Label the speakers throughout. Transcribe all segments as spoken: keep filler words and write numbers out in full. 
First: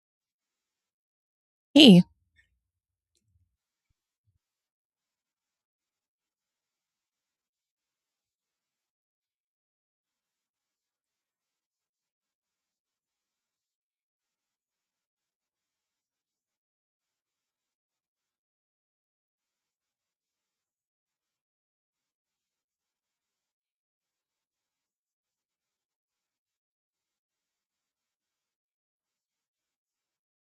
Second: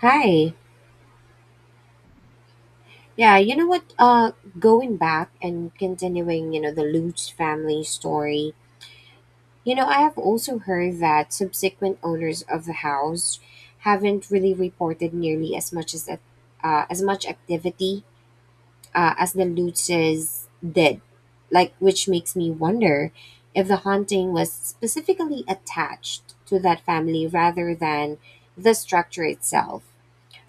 Speaker 1: Hi.
Speaker 2: Hey,
Speaker 1: Yeah, you know what? Uh, going back and continuing, you know, the Lutz family story. You know, I have also heard that subsequent owners of the house haven't really reported nearly as much as uh, as much activity uh, as the Lutzes did. Like, which makes me wonder if the haunting was specifically attached to that family rather than the structure itself.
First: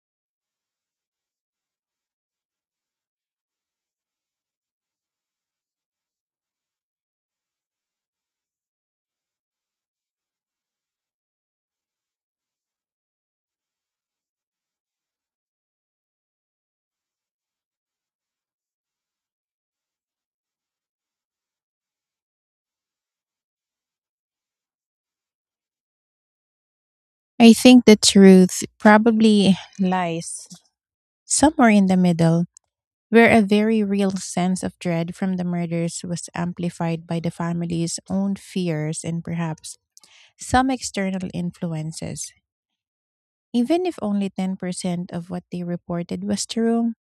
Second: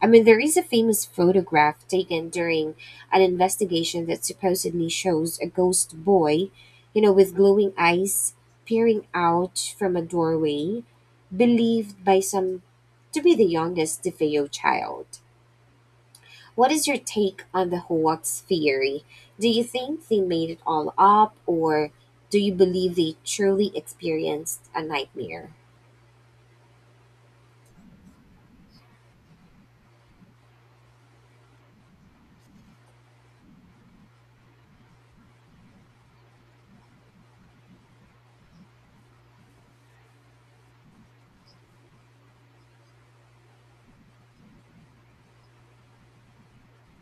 Speaker 1: I mean, there is a famous photograph taken during an investigation that supposedly shows a ghost boy, you know, with glowing eyes peering out from a doorway, believed by some to be the youngest DeFeo child. What is your take on the hoax theory? Do you think they made it all up, or do you believe they truly experienced a nightmare?
Speaker 2: I think the truth probably lies somewhere in the middle, where a very real sense of dread from the murders was amplified by the family's own fears and perhaps some external influences. Even if only ten percent of what they reported was true,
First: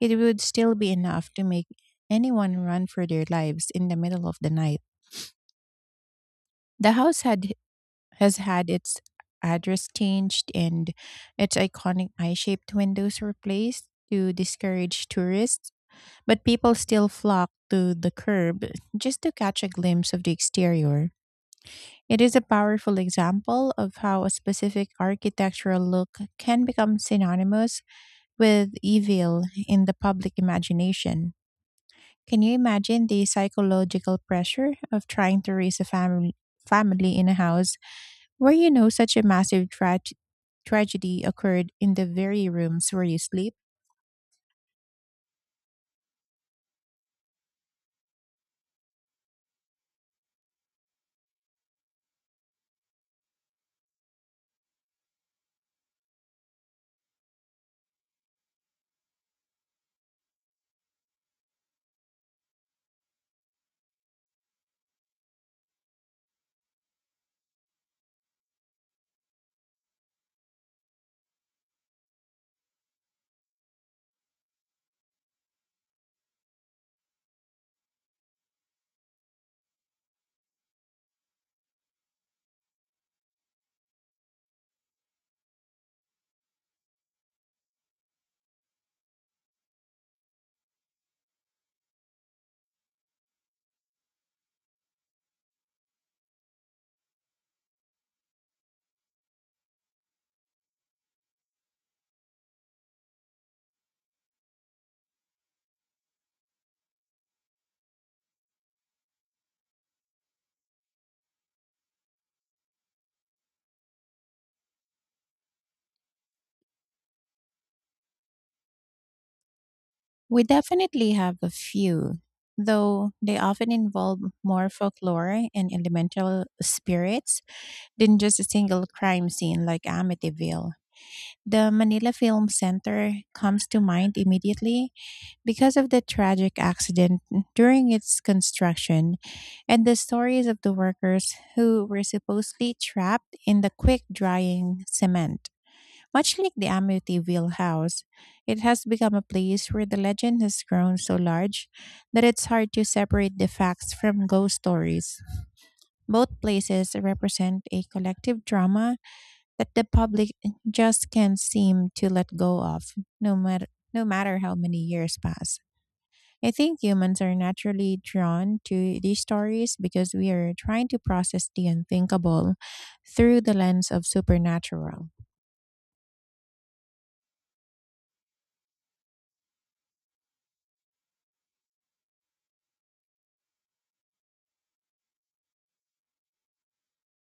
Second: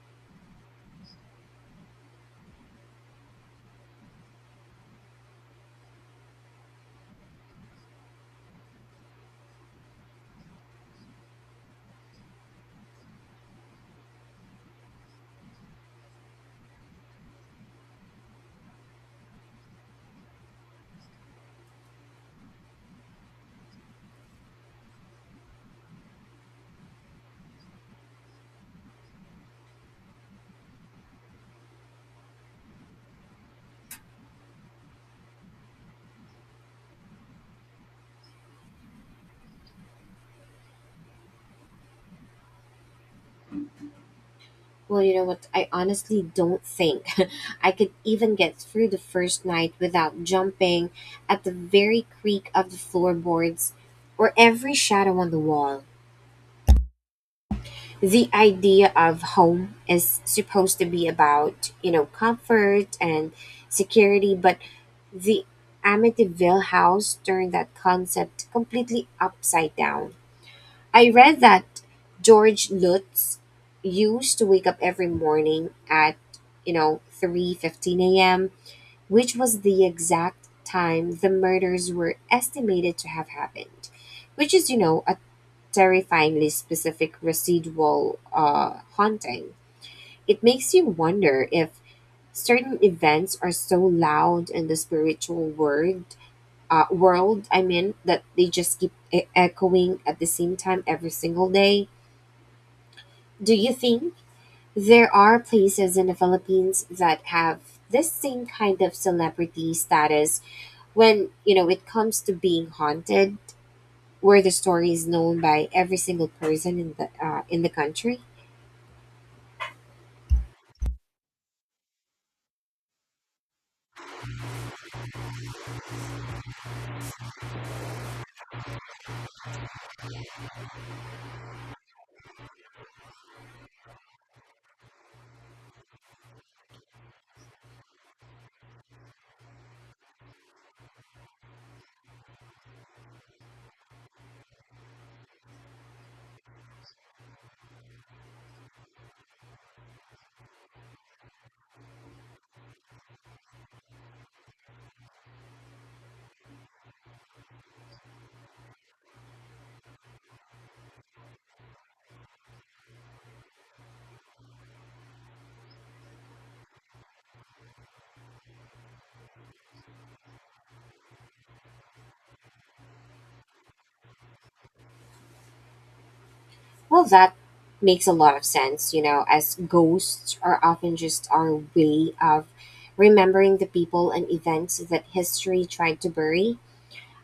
Speaker 2: it would still be enough to make anyone run for their lives in the middle of the night. The house had has had its address changed and its iconic eye shaped windows replaced to discourage tourists, but people still flock to the curb just to catch a glimpse of the exterior. It is a powerful example of how a specific architectural look can become synonymous with evil in the public imagination. Can you imagine the psychological pressure of trying to raise a family family in a house where you know such a massive trage- tragedy occurred in the very rooms where you sleep?
Speaker 1: Well, you know what? I honestly don't think I could even get through the first night without jumping at the very creak of the floorboards or every shadow on the wall. The idea of home is supposed to be about, you know, comfort and security, but the Amityville house turned that concept completely upside down. I read that George Lutz used to wake up every morning at, you know, three fifteen a m, which was the exact time the murders were estimated to have happened, which is, you know, a terrifyingly specific residual uh, haunting. It makes you wonder if certain events are so loud in the spiritual world, uh, world, I mean, that they just keep e- echoing at the same time every single day. Do you think there are places in the Philippines that have this same kind of celebrity status when, you know, it comes to being haunted, where the story is known by every single person in the uh, in the country?
Speaker 2: We definitely have a few, though they often involve more folklore and elemental spirits than just a single crime scene like Amityville. The Manila Film Center comes to mind immediately because of the tragic accident during its construction and the stories of the workers who were supposedly trapped in the quick drying cement. Much like the Amityville house, it has become a place where the legend has grown so large that it's hard to separate the facts from ghost stories. Both places represent a collective drama that the public just can't seem to let go of, no matter no matter how many years pass. I think humans are naturally drawn to these stories because we are trying to process the unthinkable through the lens of supernatural.
Speaker 1: Well, that makes a lot of sense, you know, as ghosts are often just our way of remembering the people and events that history tried to bury.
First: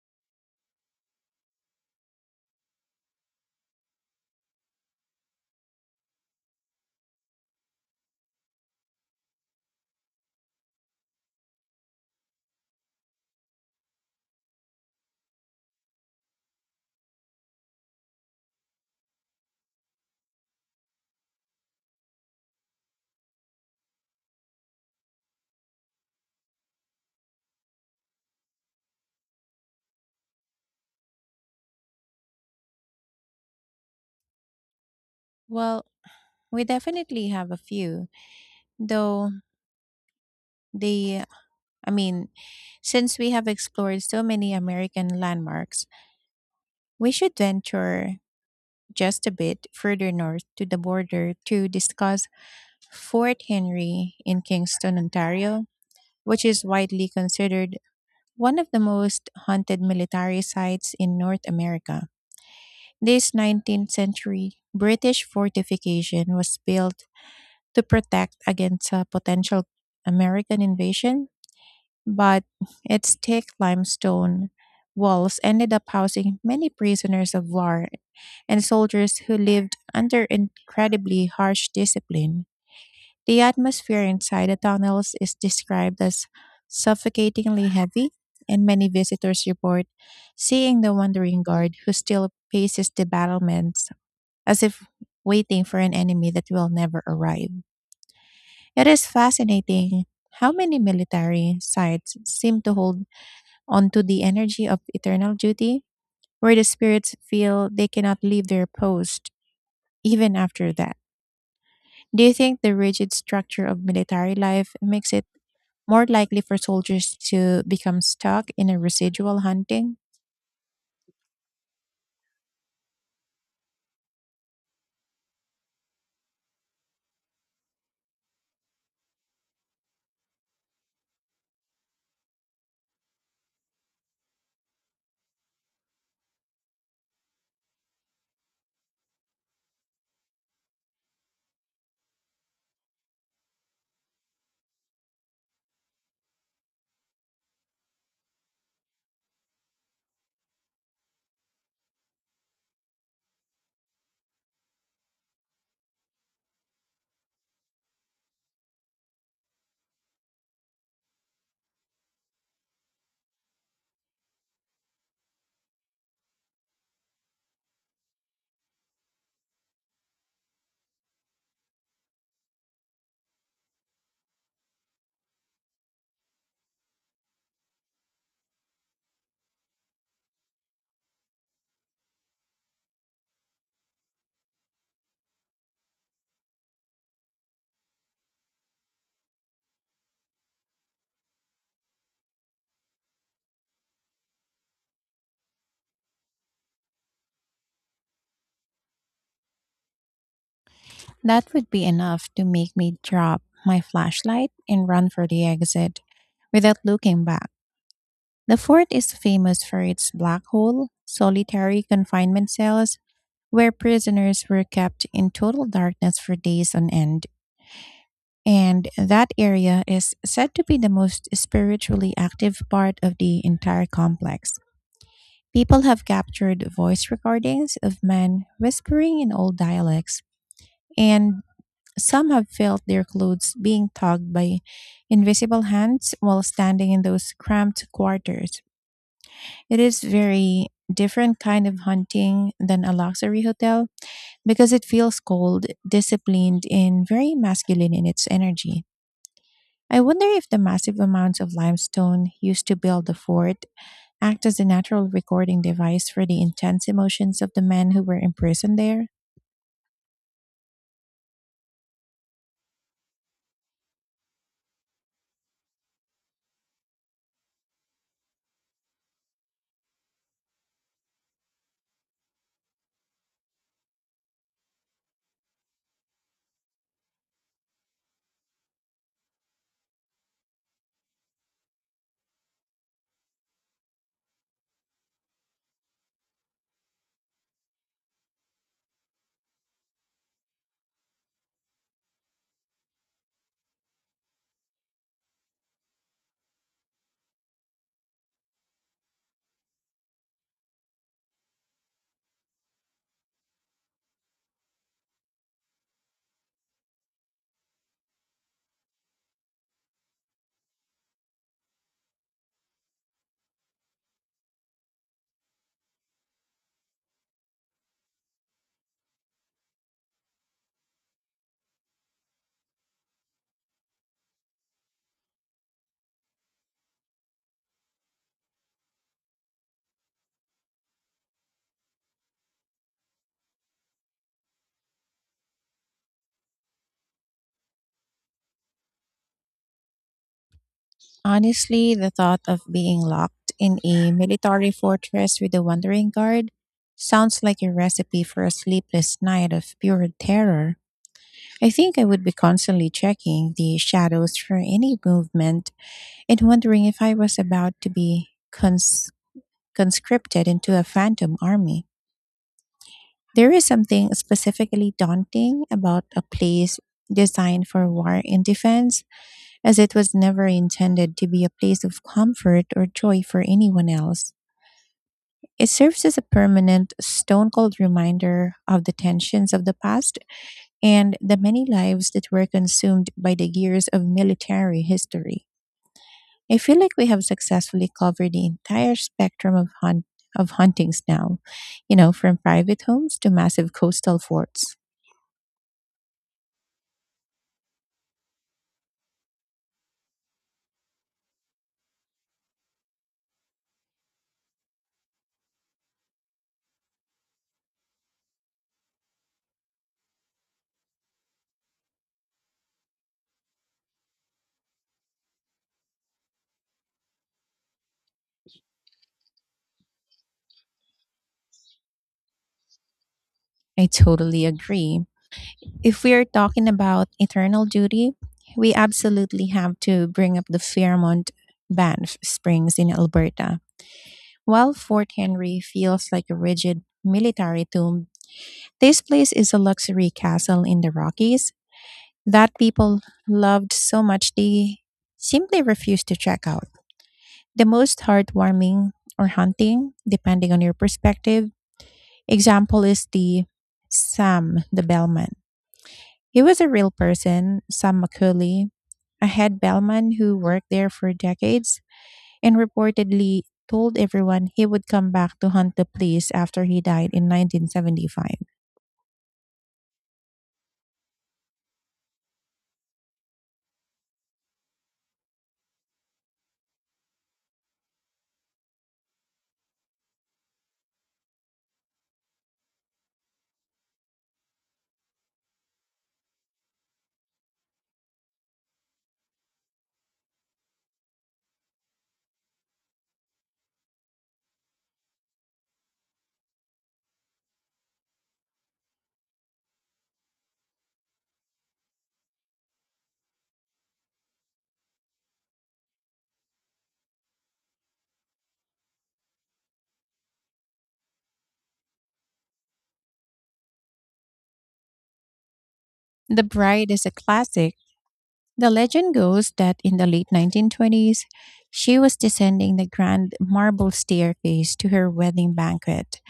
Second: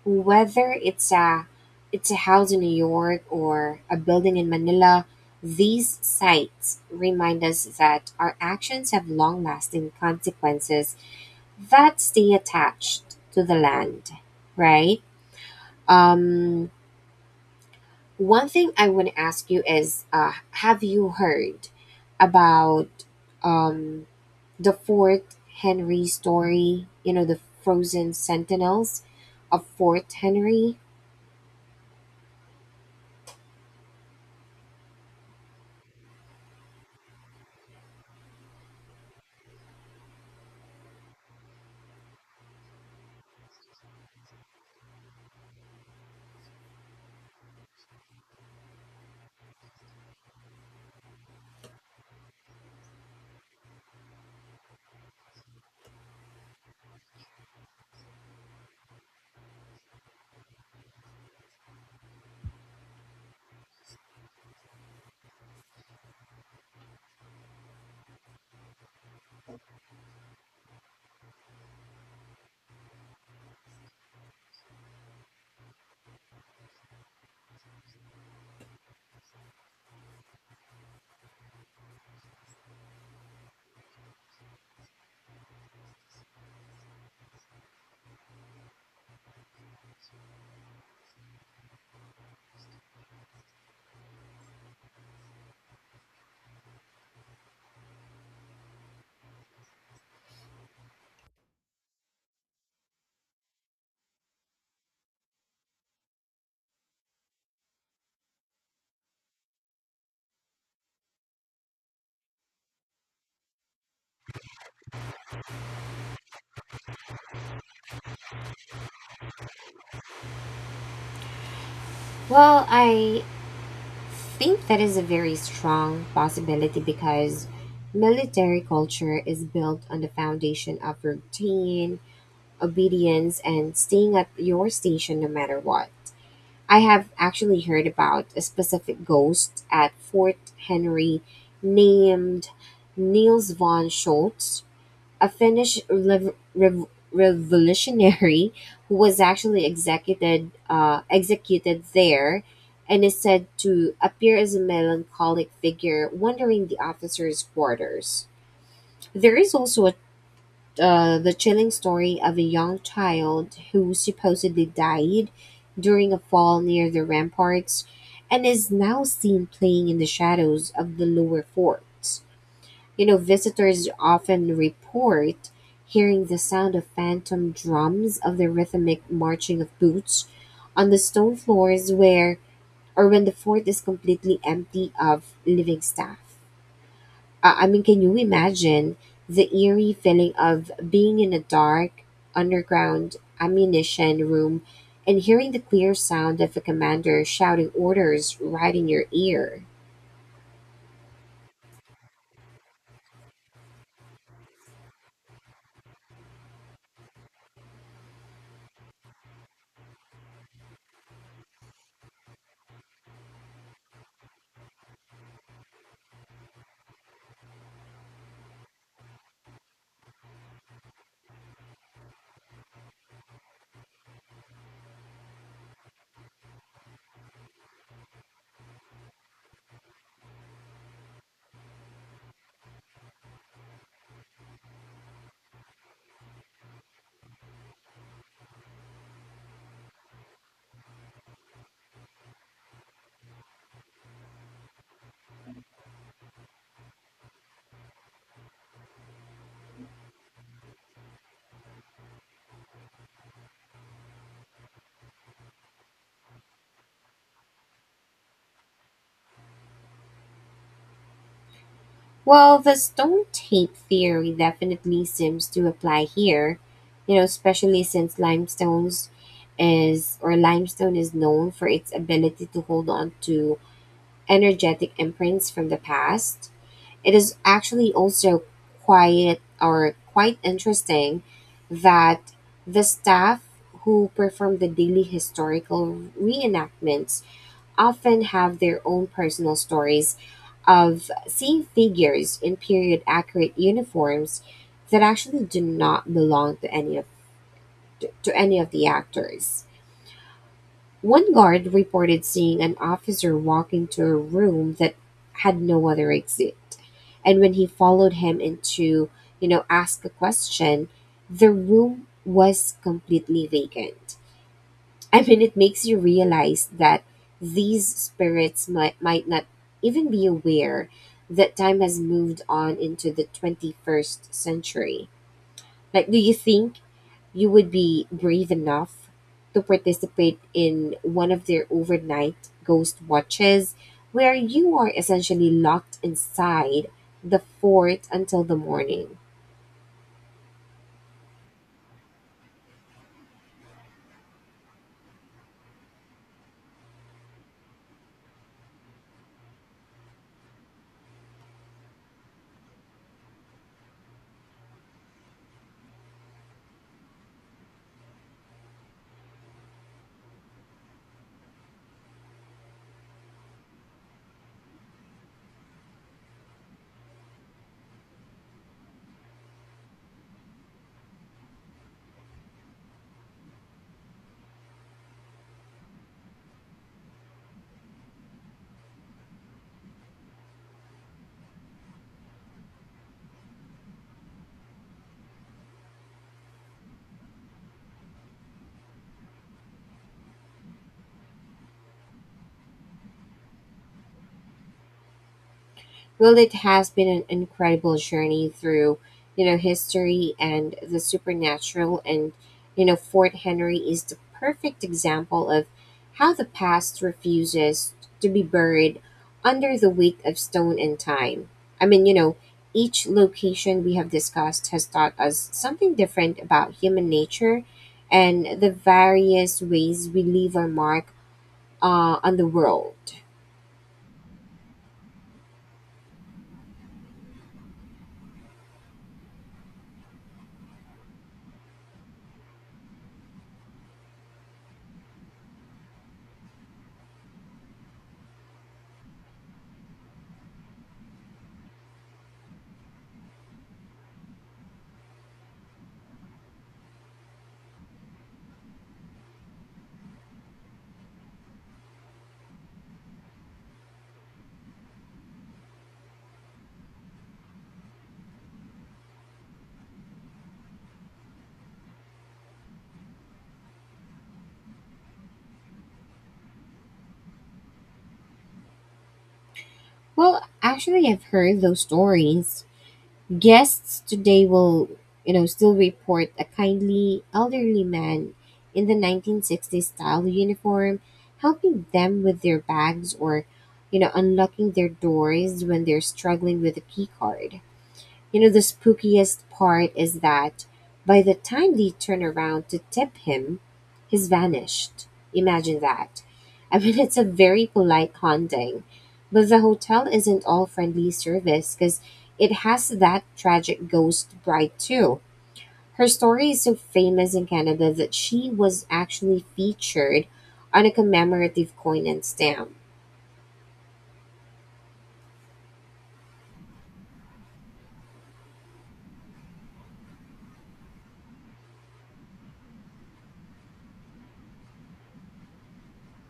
Speaker 1: Whether it's a it's a house in New York or a building in Manila, these sites remind us that our actions have long-lasting consequences that stay attached to the land, right? Um, One thing I want to ask you is, uh, have you heard about um, the Fort Henry story? You know, the frozen sentinels of Fort Henry.
Speaker 2: Well, we definitely have a few, though they, I mean, since we have explored so many American landmarks, we should venture just a bit further north to the border to discuss Fort Henry in Kingston, Ontario, which is widely considered one of the most haunted military sites in North America. This nineteenth century British fortification was built to protect against a potential American invasion, but its thick limestone walls ended up housing many prisoners of war and soldiers who lived under incredibly harsh discipline. The atmosphere inside the tunnels is described as suffocatingly heavy, and many visitors report seeing the wandering guard who still paces the battlements as if waiting for an enemy that will never arrive. It is fascinating how many military sites seem to hold onto the energy of eternal duty, where the spirits feel they cannot leave their post even after that. Do you think the rigid structure of military life makes it more likely for soldiers to become stuck in a residual hunting?
Speaker 1: Well, I think that is a very strong possibility because military culture is built on the foundation of routine, obedience, and staying at your station no matter what. I have actually heard about a specific ghost at Fort Henry named Niels von Schultz, a Finnish rev- rev- revolutionary who was actually executed uh, executed there, and is said to appear as a melancholic figure wandering the officers' quarters. There is also a, uh, the chilling story of a young child who supposedly died during a fall near the ramparts, and is now seen playing in the shadows of the lower fort. You know, visitors often report hearing the sound of phantom drums of the rhythmic marching of boots on the stone floors where or when the fort is completely empty of living staff. Uh, I mean, can you imagine the eerie feeling of being in a dark underground ammunition room and hearing the clear sound of a commander shouting orders right in your ear?
Speaker 2: That would be enough to make me drop my flashlight and run for the exit without looking back. The fort is famous for its black hole, solitary confinement cells, where prisoners were kept in total darkness for days on end. And that area is said to be the most spiritually active part of the entire complex. People have captured voice recordings of men whispering in old dialects, and some have felt their clothes being tugged by invisible hands while standing in those cramped quarters. It is very different kind of hunting than a luxury hotel because it feels cold, disciplined, and very masculine in its energy. I wonder if the massive amounts of limestone used to build the fort act as a natural recording device for the intense emotions of the men who were imprisoned there.
Speaker 1: Well, the stone tape theory definitely seems to apply here, you know, especially since limestones is or limestone is known for its ability to hold on to energetic imprints from the past. It is actually also quite or quite interesting that the staff who perform the daily historical reenactments often have their own personal stories of seeing figures in period accurate uniforms that actually do not belong to any of to any of the actors. One guard reported seeing an officer walk into a room that had no other exit. And when he followed him into, you know, ask a question, the room was completely vacant. I mean, it makes you realize that these spirits might, might not even be aware that time has moved on into the twenty-first century. Like, do you think you would be brave enough to participate in one of their overnight ghost watches where you are essentially locked inside the fort until the morning?
Speaker 2: Honestly, the thought of being locked in a military fortress with a wandering guard sounds like a recipe for a sleepless night of pure terror. I think I would be constantly checking the shadows for any movement and wondering if I was about to be cons- conscripted into a phantom army. There is something specifically daunting about a place designed for war and defense, as it was never intended to be a place of comfort or joy for anyone else. It serves as a permanent, stone cold reminder of the tensions of the past and the many lives that were consumed by the years of military history. I feel like we have successfully covered the entire spectrum of hunt of huntings now, you know, from private homes to massive coastal forts.
Speaker 1: Well, it has been an incredible journey through, you know, history and the supernatural. And, you know, Fort Henry is the perfect example of how the past refuses to be buried under the weight of stone and time. I mean, you know, each location we have discussed has taught us something different about human nature and the various ways we leave our mark uh, on the world.
Speaker 2: I totally agree. If we are talking about eternal duty, we absolutely have to bring up the Fairmont Banff Springs in Alberta. While Fort Henry feels like a rigid military tomb, this place is a luxury castle in the Rockies that people loved so much they simply refused to check out. The most heartwarming or haunting, depending on your perspective, example is the Sam the bellman. He was a real person, Sam McCooley, a head bellman who worked there for decades and reportedly told everyone he would come back to hunt the place after he died in nineteen seventy-five.
Speaker 1: Well, actually, I've heard those stories. Guests today will, you know, still report a kindly elderly man in the nineteen sixties style uniform helping them with their bags or, you know, unlocking their doors when they're struggling with a key card. You know, the spookiest part is that by the time they turn around to tip him, he's vanished. Imagine that. I mean, it's a very polite haunting, but the hotel isn't all friendly service because it has that tragic ghost bride, too. Her story is so famous in Canada that she was actually featured on a commemorative coin and stamp.
Speaker 2: The Bride is a classic. The legend goes that in the late nineteen twenties, she was descending the grand marble staircase to her wedding banquet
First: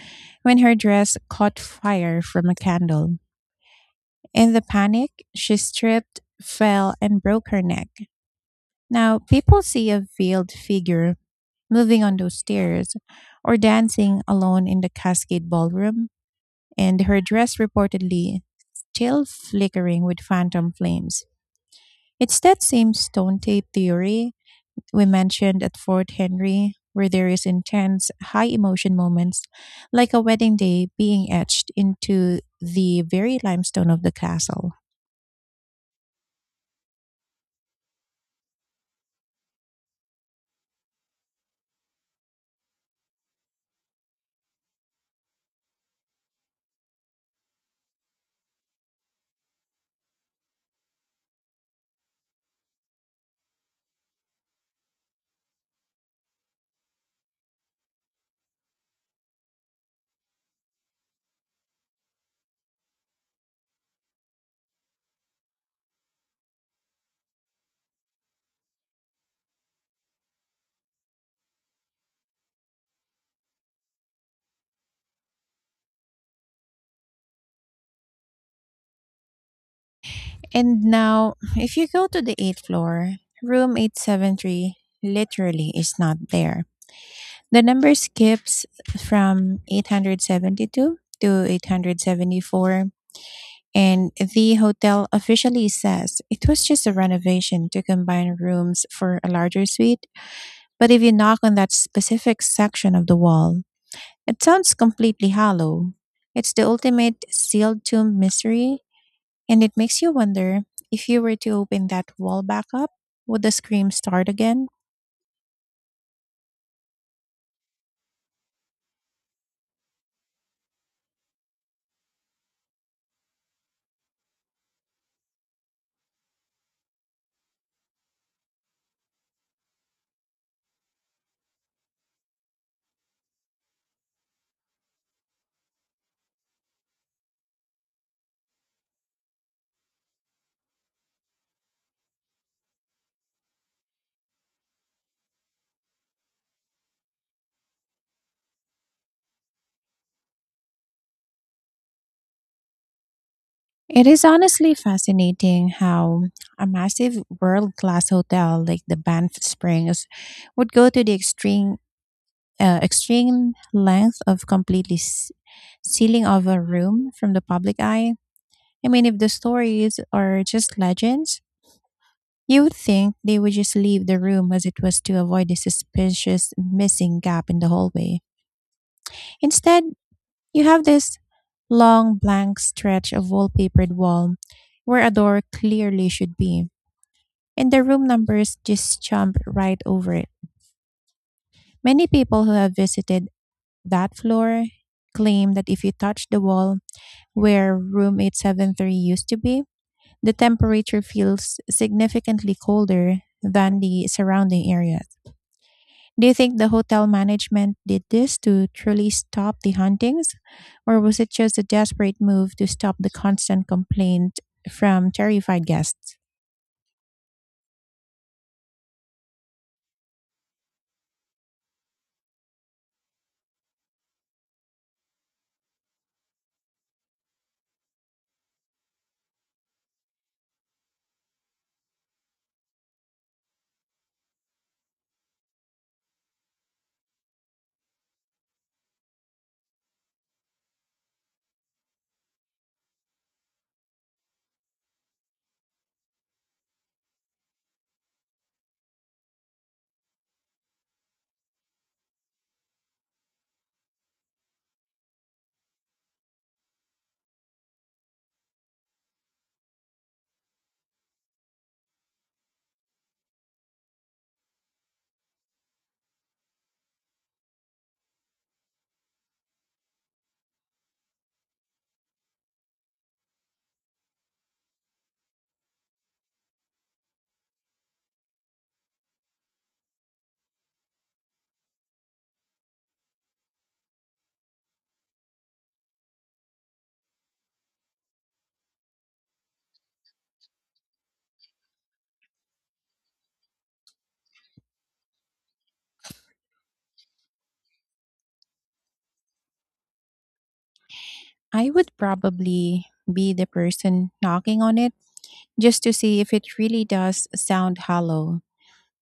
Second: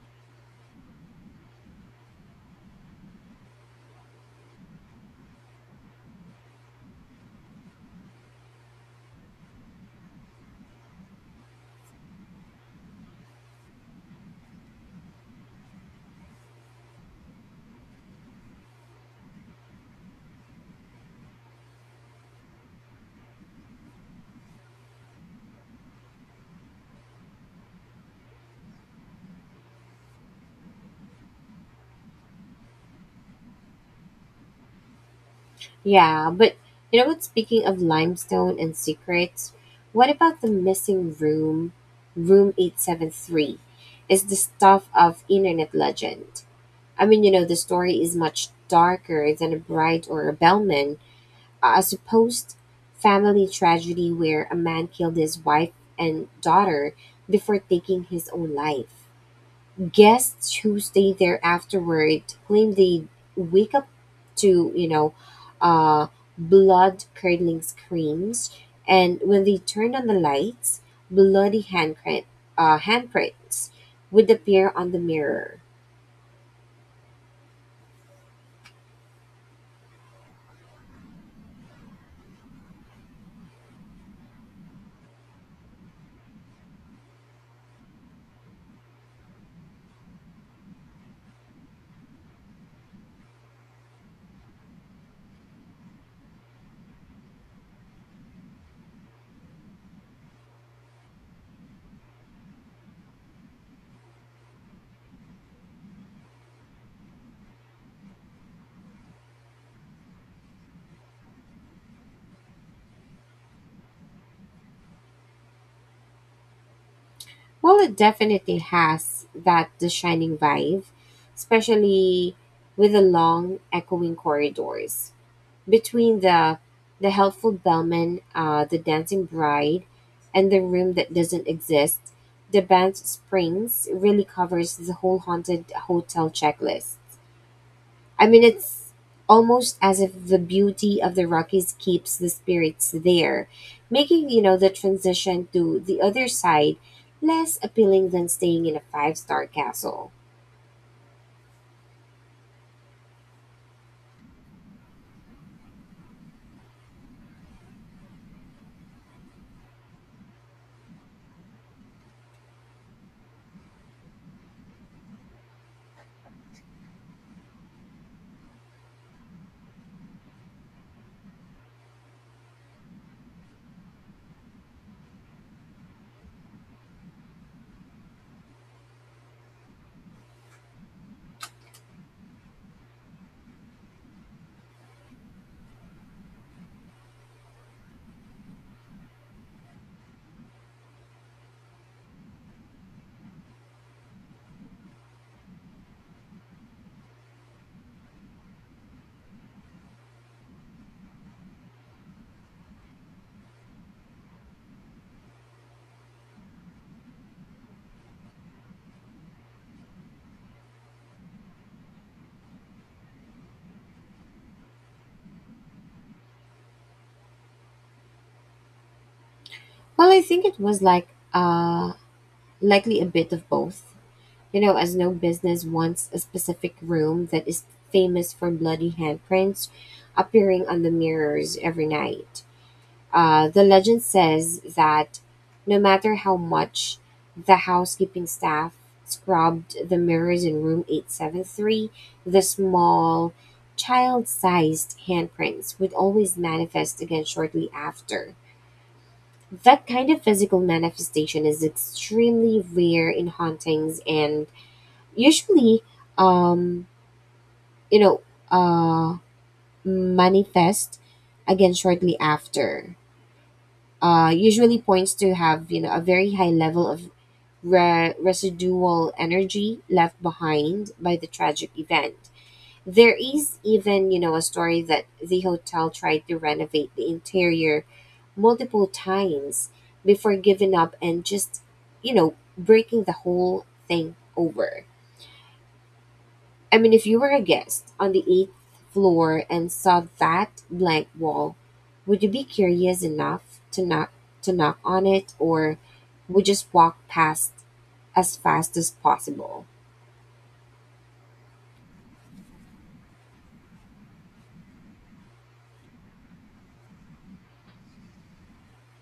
Speaker 2: when her dress caught fire from a candle. In the panic, she stripped, fell, and broke her neck. Now, people see a veiled figure moving on those stairs or dancing alone in the Cascade Ballroom, and her dress reportedly still flickering with phantom flames. It's that same stone tape theory we mentioned at Fort Henry, where there is intense, high emotion moments, like a wedding day being etched into the very limestone of the castle.
Speaker 1: Yeah, but you know what? Speaking of limestone and secrets, what about the missing room, room eight seven three? Is the stuff of internet legend. I mean, you know, the story is much darker than a bride or a bellman. A supposed family tragedy where a man killed his wife and daughter before taking his own life. Guests who stay there afterward claim they wake up to, you know uh, blood curdling screams, and when they turn on the lights, bloody handprint, uh, handprints would appear on the mirror.
Speaker 2: And now, if you go to the eighth floor, room eight seventy-three literally is not there. The number skips from eight hundred seventy-two to eight hundred seventy-four, and the hotel officially says it was just a renovation to combine rooms for a larger suite. But if you knock on that specific section of the wall, it sounds completely hollow. It's the ultimate sealed tomb mystery, and it makes you wonder, if you were to open that wall back up, would the scream start again?
Speaker 1: Well, it definitely has that the shining vibe, especially with the long echoing corridors between the the helpful bellman, uh, the dancing bride, and the room that doesn't exist. The band's Springs really covers the whole haunted hotel checklist. I mean, it's almost as if the beauty of the Rockies keeps the spirits there, making, you know, the transition to the other side less appealing than staying in a five-star castle.
Speaker 2: It is honestly fascinating how a massive world class hotel like the Banff Springs would go to the extreme, uh, extreme length of completely s- sealing of a room from the public eye. I mean, if the stories are just legends, you would think they would just leave the room as it was to avoid the suspicious missing gap in the hallway. Instead, you have this long blank stretch of wallpapered wall where a door clearly should be, and the room numbers just jump right over it. Many people who have visited that floor claim that if you touch the wall where room eight seventy-three used to be, the temperature feels significantly colder than the surrounding areas. Do you think the hotel management did this to truly stop the hauntings, or was it just a desperate move to stop the constant complaint from terrified guests?
Speaker 1: Well, I think it was like uh likely a bit of both. You know, as no business wants a specific room that is famous for bloody handprints appearing on the mirrors every night. Uh, the legend says that no matter how much the housekeeping staff scrubbed the mirrors in room eight seven three, the small, child sized handprints would always manifest again shortly after. That kind of physical manifestation is extremely rare in hauntings and usually um you know uh manifest again shortly after, uh usually points to have, you know, a very high level of re- residual energy left behind by the tragic event. There is even, you know, a story that the hotel tried to renovate the interior multiple times before giving up and just, you know, breaking the whole thing over. I mean, if you were a guest on the eighth floor and saw that blank wall, would you be curious enough to knock to knock on it, or would you just walk past as fast as possible?
Speaker 2: I would probably be the person knocking on it just to see if it really does sound hollow.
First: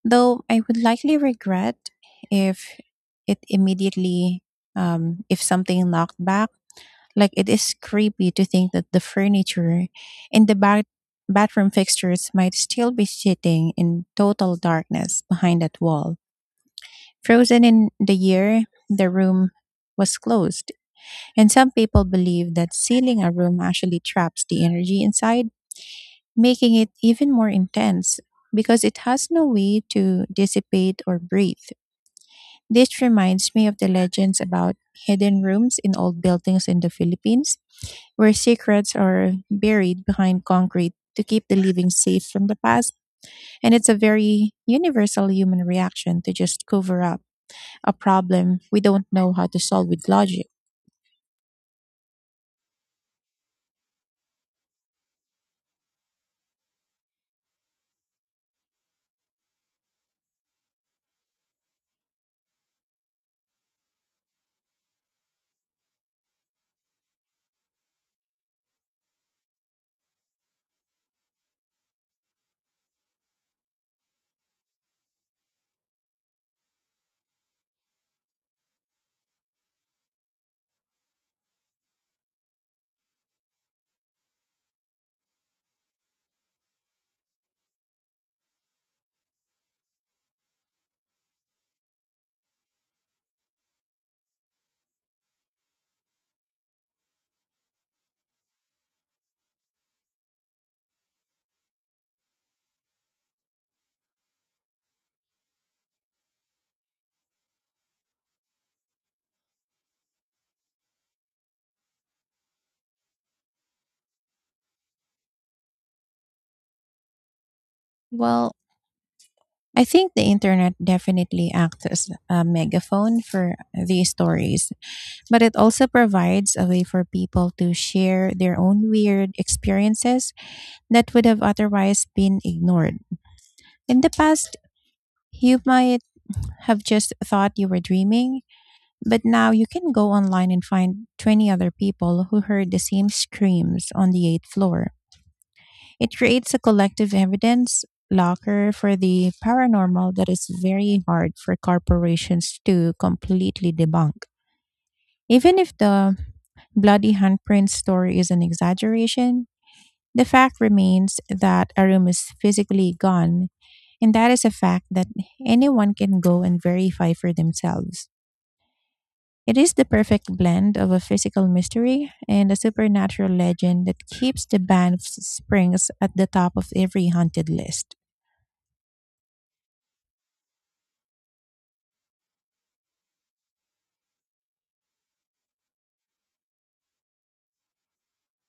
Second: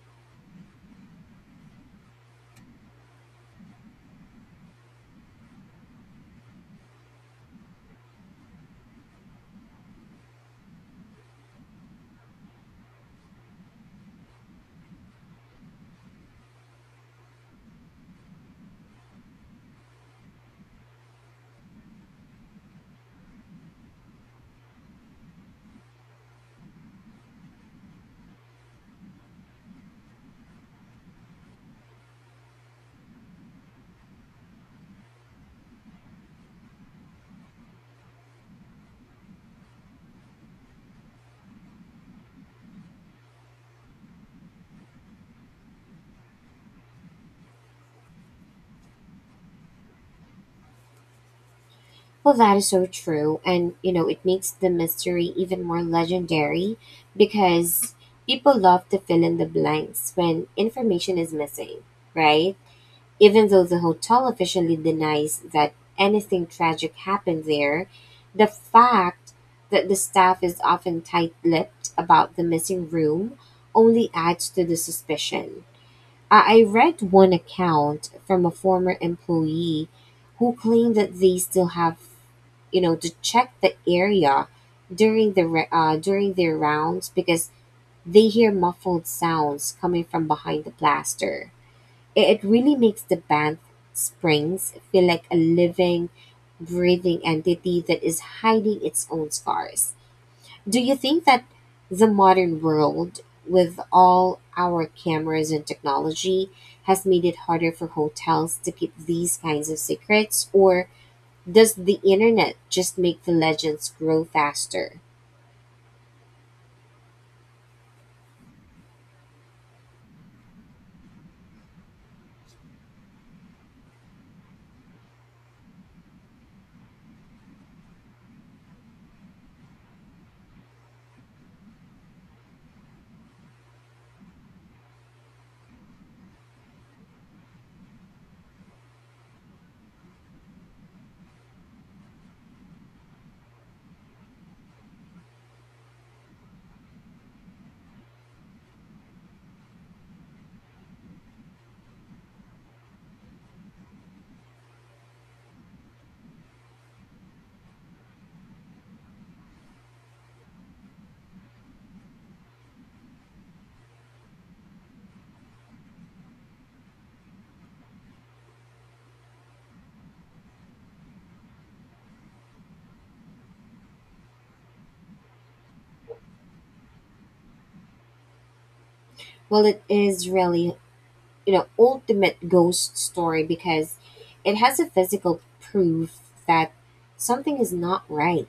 Speaker 2: Though I would likely regret if it immediately, um, if something knocked back. Like it is creepy to think that the furniture and the ba- bathroom fixtures might still be sitting in total darkness behind that wall. Frozen in the year the room was closed, and some people believe that sealing a room actually traps the energy inside, making it even more intense because it has no way to dissipate or breathe. This reminds me of the legends about hidden rooms in old buildings in the Philippines where secrets are buried behind concrete to keep the living safe from the past. And it's a very universal human reaction to just cover up a problem we don't know how to solve with logic.
Speaker 1: Well, that is so true, and you know it makes the mystery even more legendary because people love to fill in the blanks when information is missing, right? Even though the hotel officially denies that anything tragic happened there, the fact that the staff is often tight lipped about the missing room only adds to the suspicion. I I read one account from a former employee who claimed that they still have, you know, to check the area during the re- uh, during their rounds because they hear muffled sounds coming from behind the plaster. It it really makes the Banff Springs feel like a living, breathing entity that is hiding its own scars. Do you think that the modern world, with all our cameras and technology, has made it harder for hotels to keep these kinds of secrets? Or does the internet just make the legends grow faster?
Speaker 2: Well, I think the internet definitely acts as a megaphone for these stories, but it also provides a way for people to share their own weird experiences that would have otherwise been ignored. In the past, you might have just thought you were dreaming, but now you can go online and find twenty other people who heard the same screams on the eighth floor. It creates a collective evidence locker for the paranormal that is very hard for corporations to completely debunk. Even if the bloody handprint story is an exaggeration, the fact remains that a room is physically gone, and that is a fact that anyone can go and verify for themselves. It is the perfect blend of a physical mystery and a supernatural legend that keeps the Banff Springs at the top of every haunted list.
Speaker 1: Well, it is really, you know, ultimate ghost story because it has a physical proof that something is not right.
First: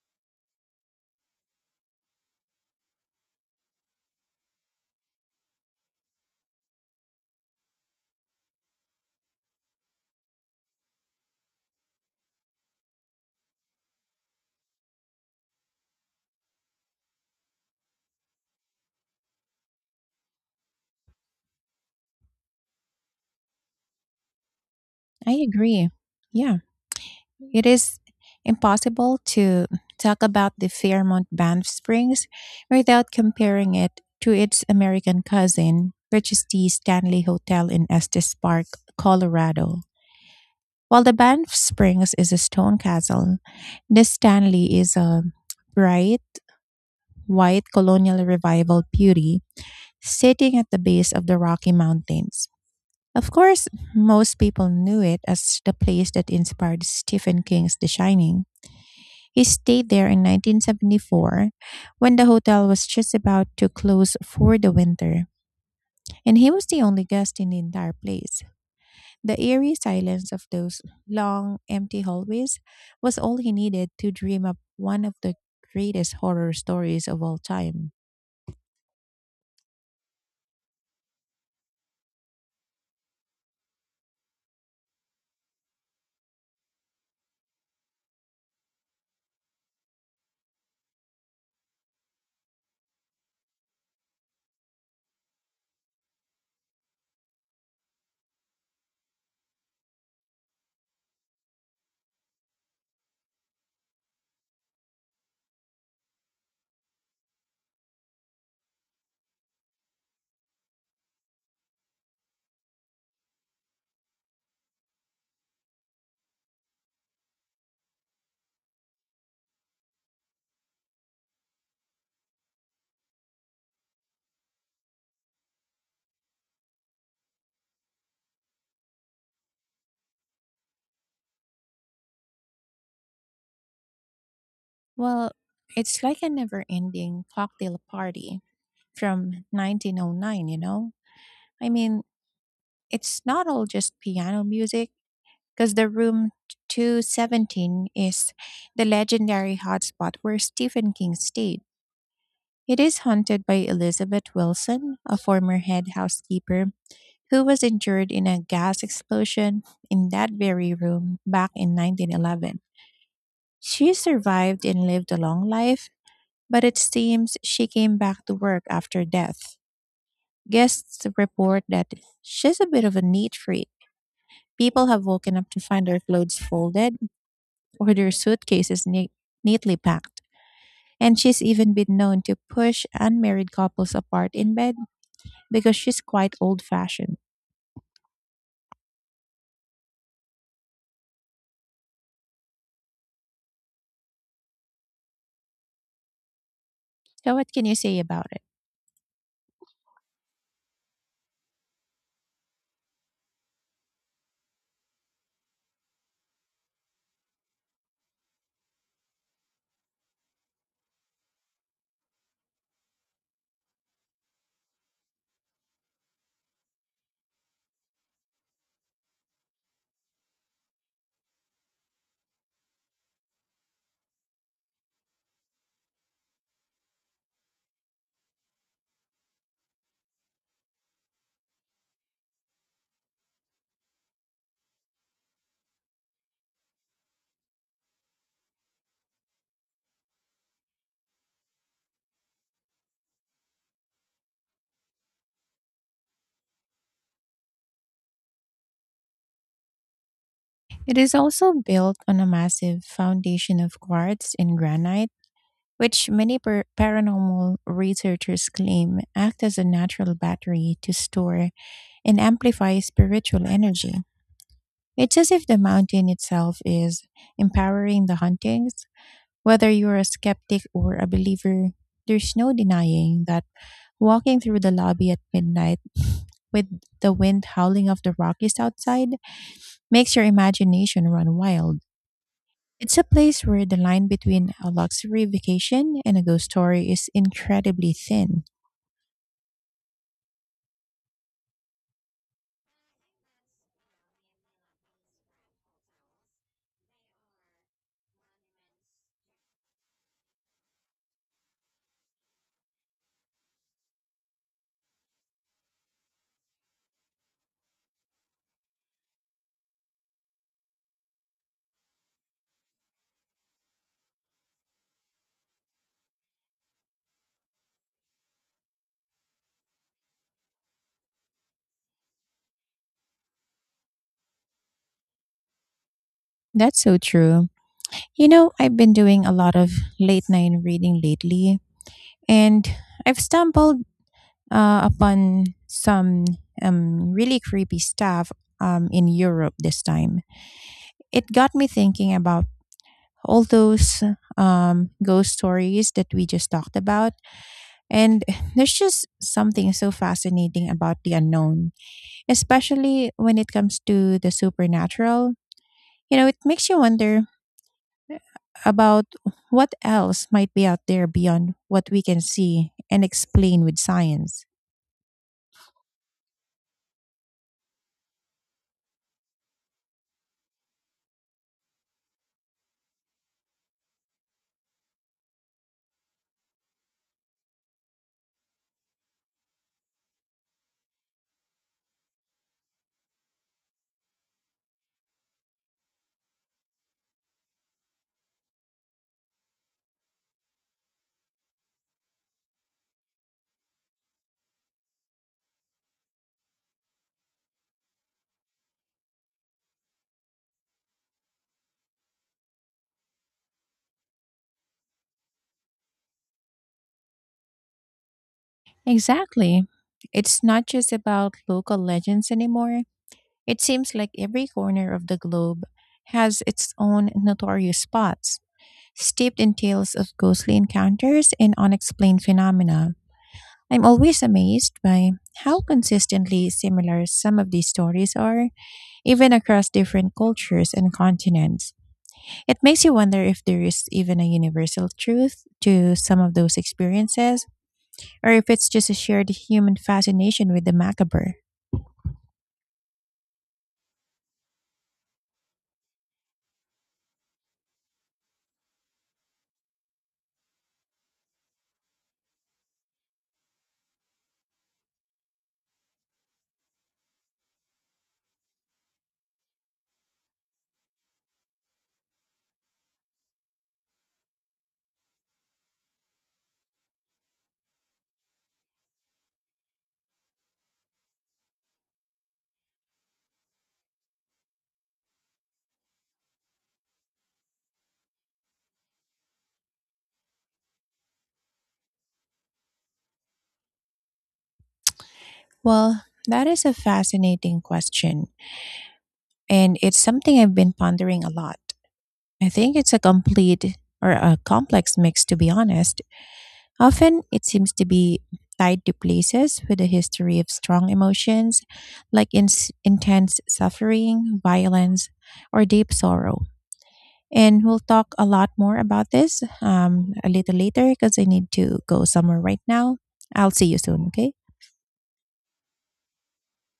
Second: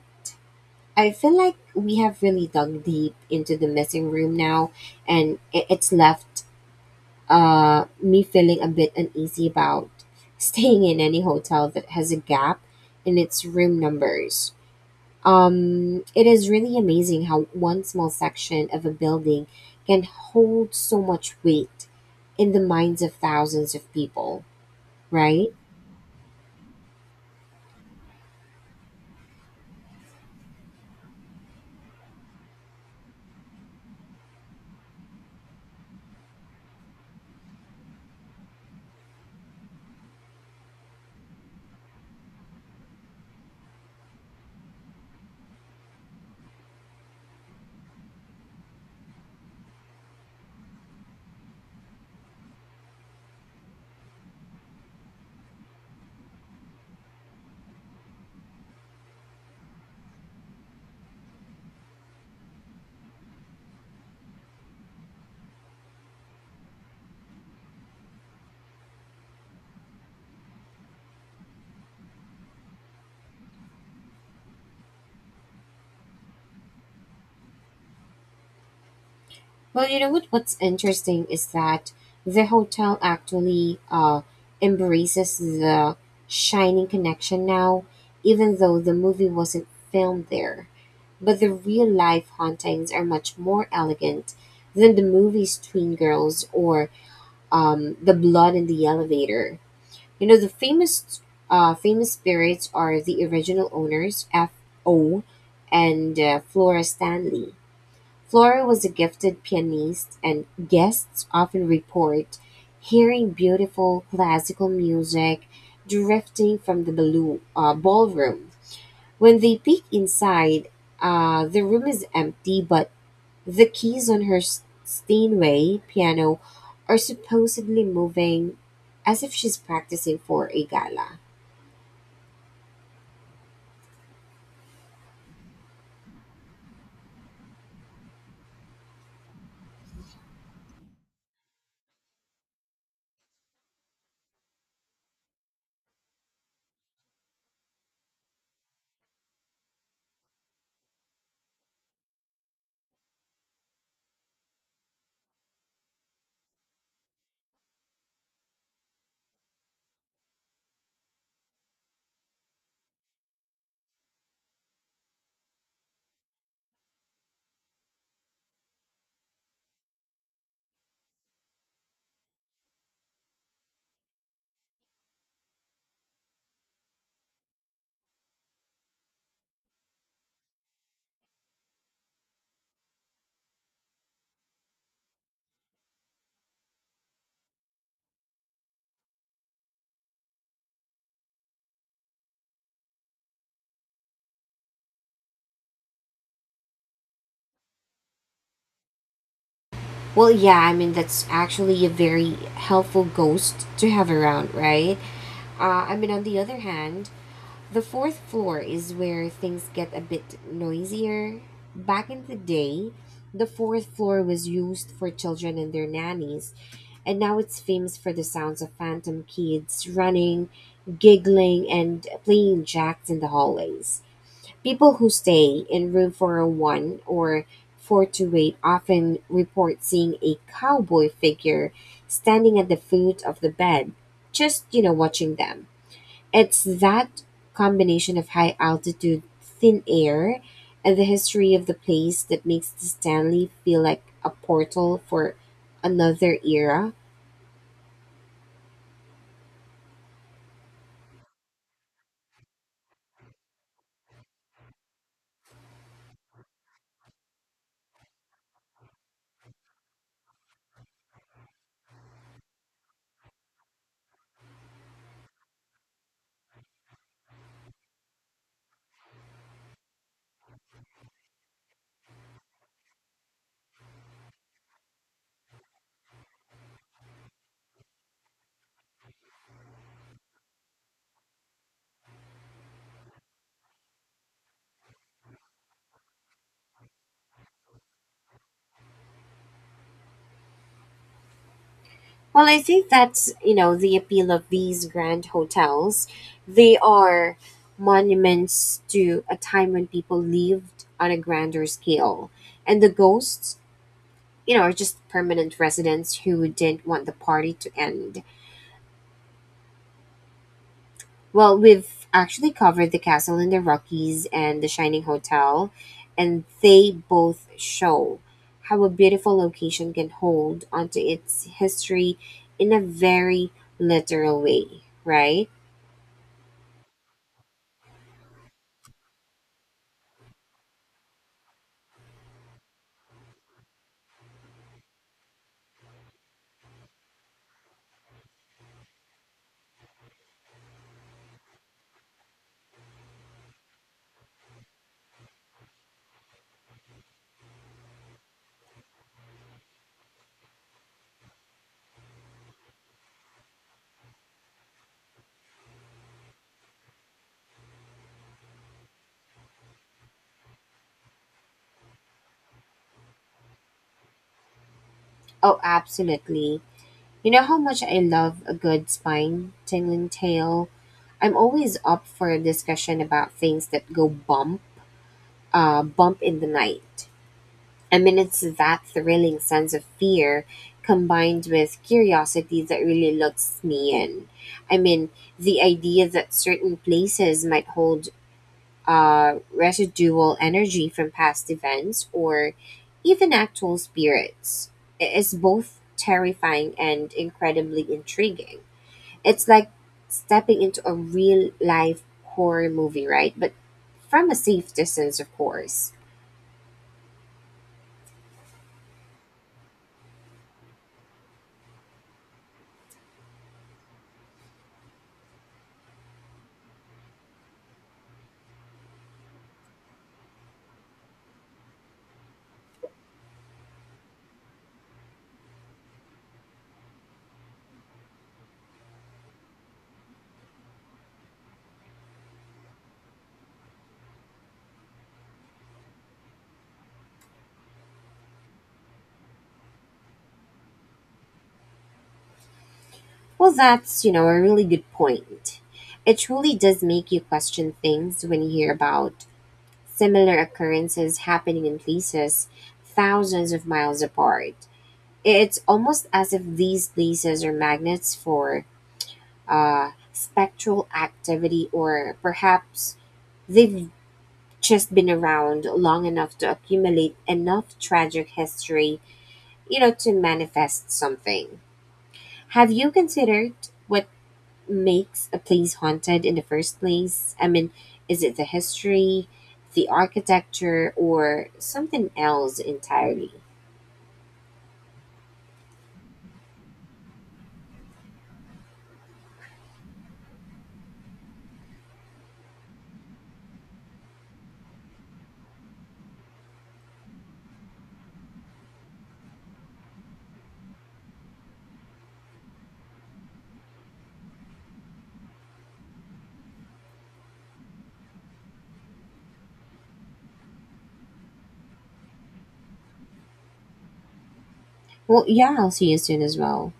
Speaker 1: I feel like we have really dug deep into the missing room now, and it, it's left uh me feeling a bit uneasy about staying in any hotel that has a gap in its room numbers. Um, it is really amazing how one small section of a building can hold so much weight in the minds of thousands of people.
Speaker 2: I
Speaker 1: Right.
Speaker 2: agree. Yeah. It is impossible to talk about the Fairmont Banff Springs without comparing it to its American cousin, which is the Stanley Hotel in Estes Park, Colorado. While the Banff Springs is a stone castle, the Stanley is a bright, white colonial revival beauty sitting at the base of the Rocky Mountains. Of course, most people knew it as the place that inspired Stephen King's The Shining. He stayed there in nineteen seventy-four when the hotel was just about to close for the winter, and he was the only guest in the entire place. The eerie silence of those long, empty hallways was all he needed to dream up one of the greatest horror stories of all time.
Speaker 1: Well, you know what? What's interesting is that the hotel actually uh, embraces the shining connection now, even though the movie wasn't filmed there. But the real life hauntings are much more elegant than the movie's Twin Girls or um, the blood in the elevator. You know the famous uh, famous spirits are the original owners F O and uh, Flora Stanley. Flora was a gifted pianist and guests often report hearing beautiful classical music drifting from the balloon, uh, ballroom. When they peek inside, uh, the room is empty, but the keys on her S- Steinway piano are supposedly moving as if she's practicing for a gala.
Speaker 2: Well, it's like a never ending cocktail party from nineteen oh nine, you know? I mean, it's not all just piano music, because the room two seventeen is the legendary hotspot where Stephen King stayed. It is haunted by Elizabeth Wilson, a former head housekeeper who was injured in a gas explosion in that very room back in nineteen eleven. She survived and lived a long life, but it seems she came back to work after death. Guests report that she's a bit of a neat freak. People have woken up to find their clothes folded, with her suitcases neat, neatly packed. And she's even been known to push unmarried couples apart in bed because she's quite old fashioned. So, what can you say about it?
Speaker 1: Well, yeah, I mean, that's actually a very helpful ghost to have around, right? Uh, I mean, on the other hand, the fourth floor is where things get a bit noisier. Back in the day, the fourth floor was used for children and their nannies, and now it's famous for the sounds of phantom kids running, giggling, and playing jacks in the hallways. People who stay in room four zero one or four two eight often report seeing a cowboy figure standing at the foot of the bed, just, you know, watching them. It's that combination of high altitude, thin air, and the history of the place that makes the Stanley feel like a portal for another era.
Speaker 2: It is also built on a massive foundation of quartz and granite, which many par- paranormal researchers claim act as a natural battery to store and amplify spiritual energy. It's as if the mountain itself is empowering the hauntings. Whether you're a skeptic or a believer, there's no denying that walking through the lobby at midnight with the wind howling off the Rockies outside makes your imagination run wild. It's a place where the line between a luxury vacation and a ghost story is incredibly thin.
Speaker 1: Well, I think that's, you know, the appeal of these grand hotels. They are monuments to a time when people lived on a grander scale. And the ghosts, you know, are just permanent residents who didn't want the party to end. Well, we've actually covered the Castle in the Rockies and the Shining Hotel, and they both show how a beautiful location can hold onto its history in a very literal way, right?
Speaker 2: That's so true. You know, I've been doing a lot of late night reading lately, and I've stumbled uh, upon some um, really creepy stuff um, in Europe this time. It got me thinking about all those um, ghost stories that we just talked about, and there's just something so fascinating about the unknown, especially when it comes to the supernatural. You know, it makes you wonder about what else might be out there beyond what we can see and explain with science.
Speaker 1: Oh, absolutely. You know how much I love a good spine tingling tale? I'm always up for a discussion about things that go bump, uh, bump in the night. Mean, it's that thrilling sense of fear combined with curiosity that really locks me in. I mean, the idea that certain places might hold uh, residual energy from past events or even actual spirits i- is both terrifying and incredibly intriguing. It's like stepping into a real life horror movie, right? But from a safe distance, of course.
Speaker 2: Exactly. It's not just about local legends anymore. It seems like every corner of the globe has its own notorious spots, steeped in tales of ghostly encounters and unexplained phenomena. I'm always amazed by how consistently similar some of these stories are even across different cultures and continents. It makes you wonder if there is even a universal truth to some of those experiences, or if it's just a shared human fascination with the macabre.
Speaker 1: Well, that's, you know, a really good point. It truly does make you question things when you hear about similar occurrences happening in places thousands of miles apart. It's almost as if these places are magnets for uh, spectral activity, or perhaps they've just been around long enough to accumulate enough tragic history, you know, to manifest something. Have you considered what makes a place haunted in the first place? I mean, is it the history, the architecture, or something else entirely?
Speaker 2: Well, that is a fascinating question, and it's something I've been pondering a lot. I think it's a complete or a complex mix, to be honest. Often, it seems to be tied to places with a history of strong emotions, like ins intense suffering, violence, or deep sorrow. And we'll talk a lot more about this um, a little later because I need to go somewhere right now. I'll see you soon, okay?
Speaker 1: Well, yeah, I'll see you soon as well.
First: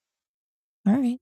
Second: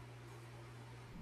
Speaker 2: All right.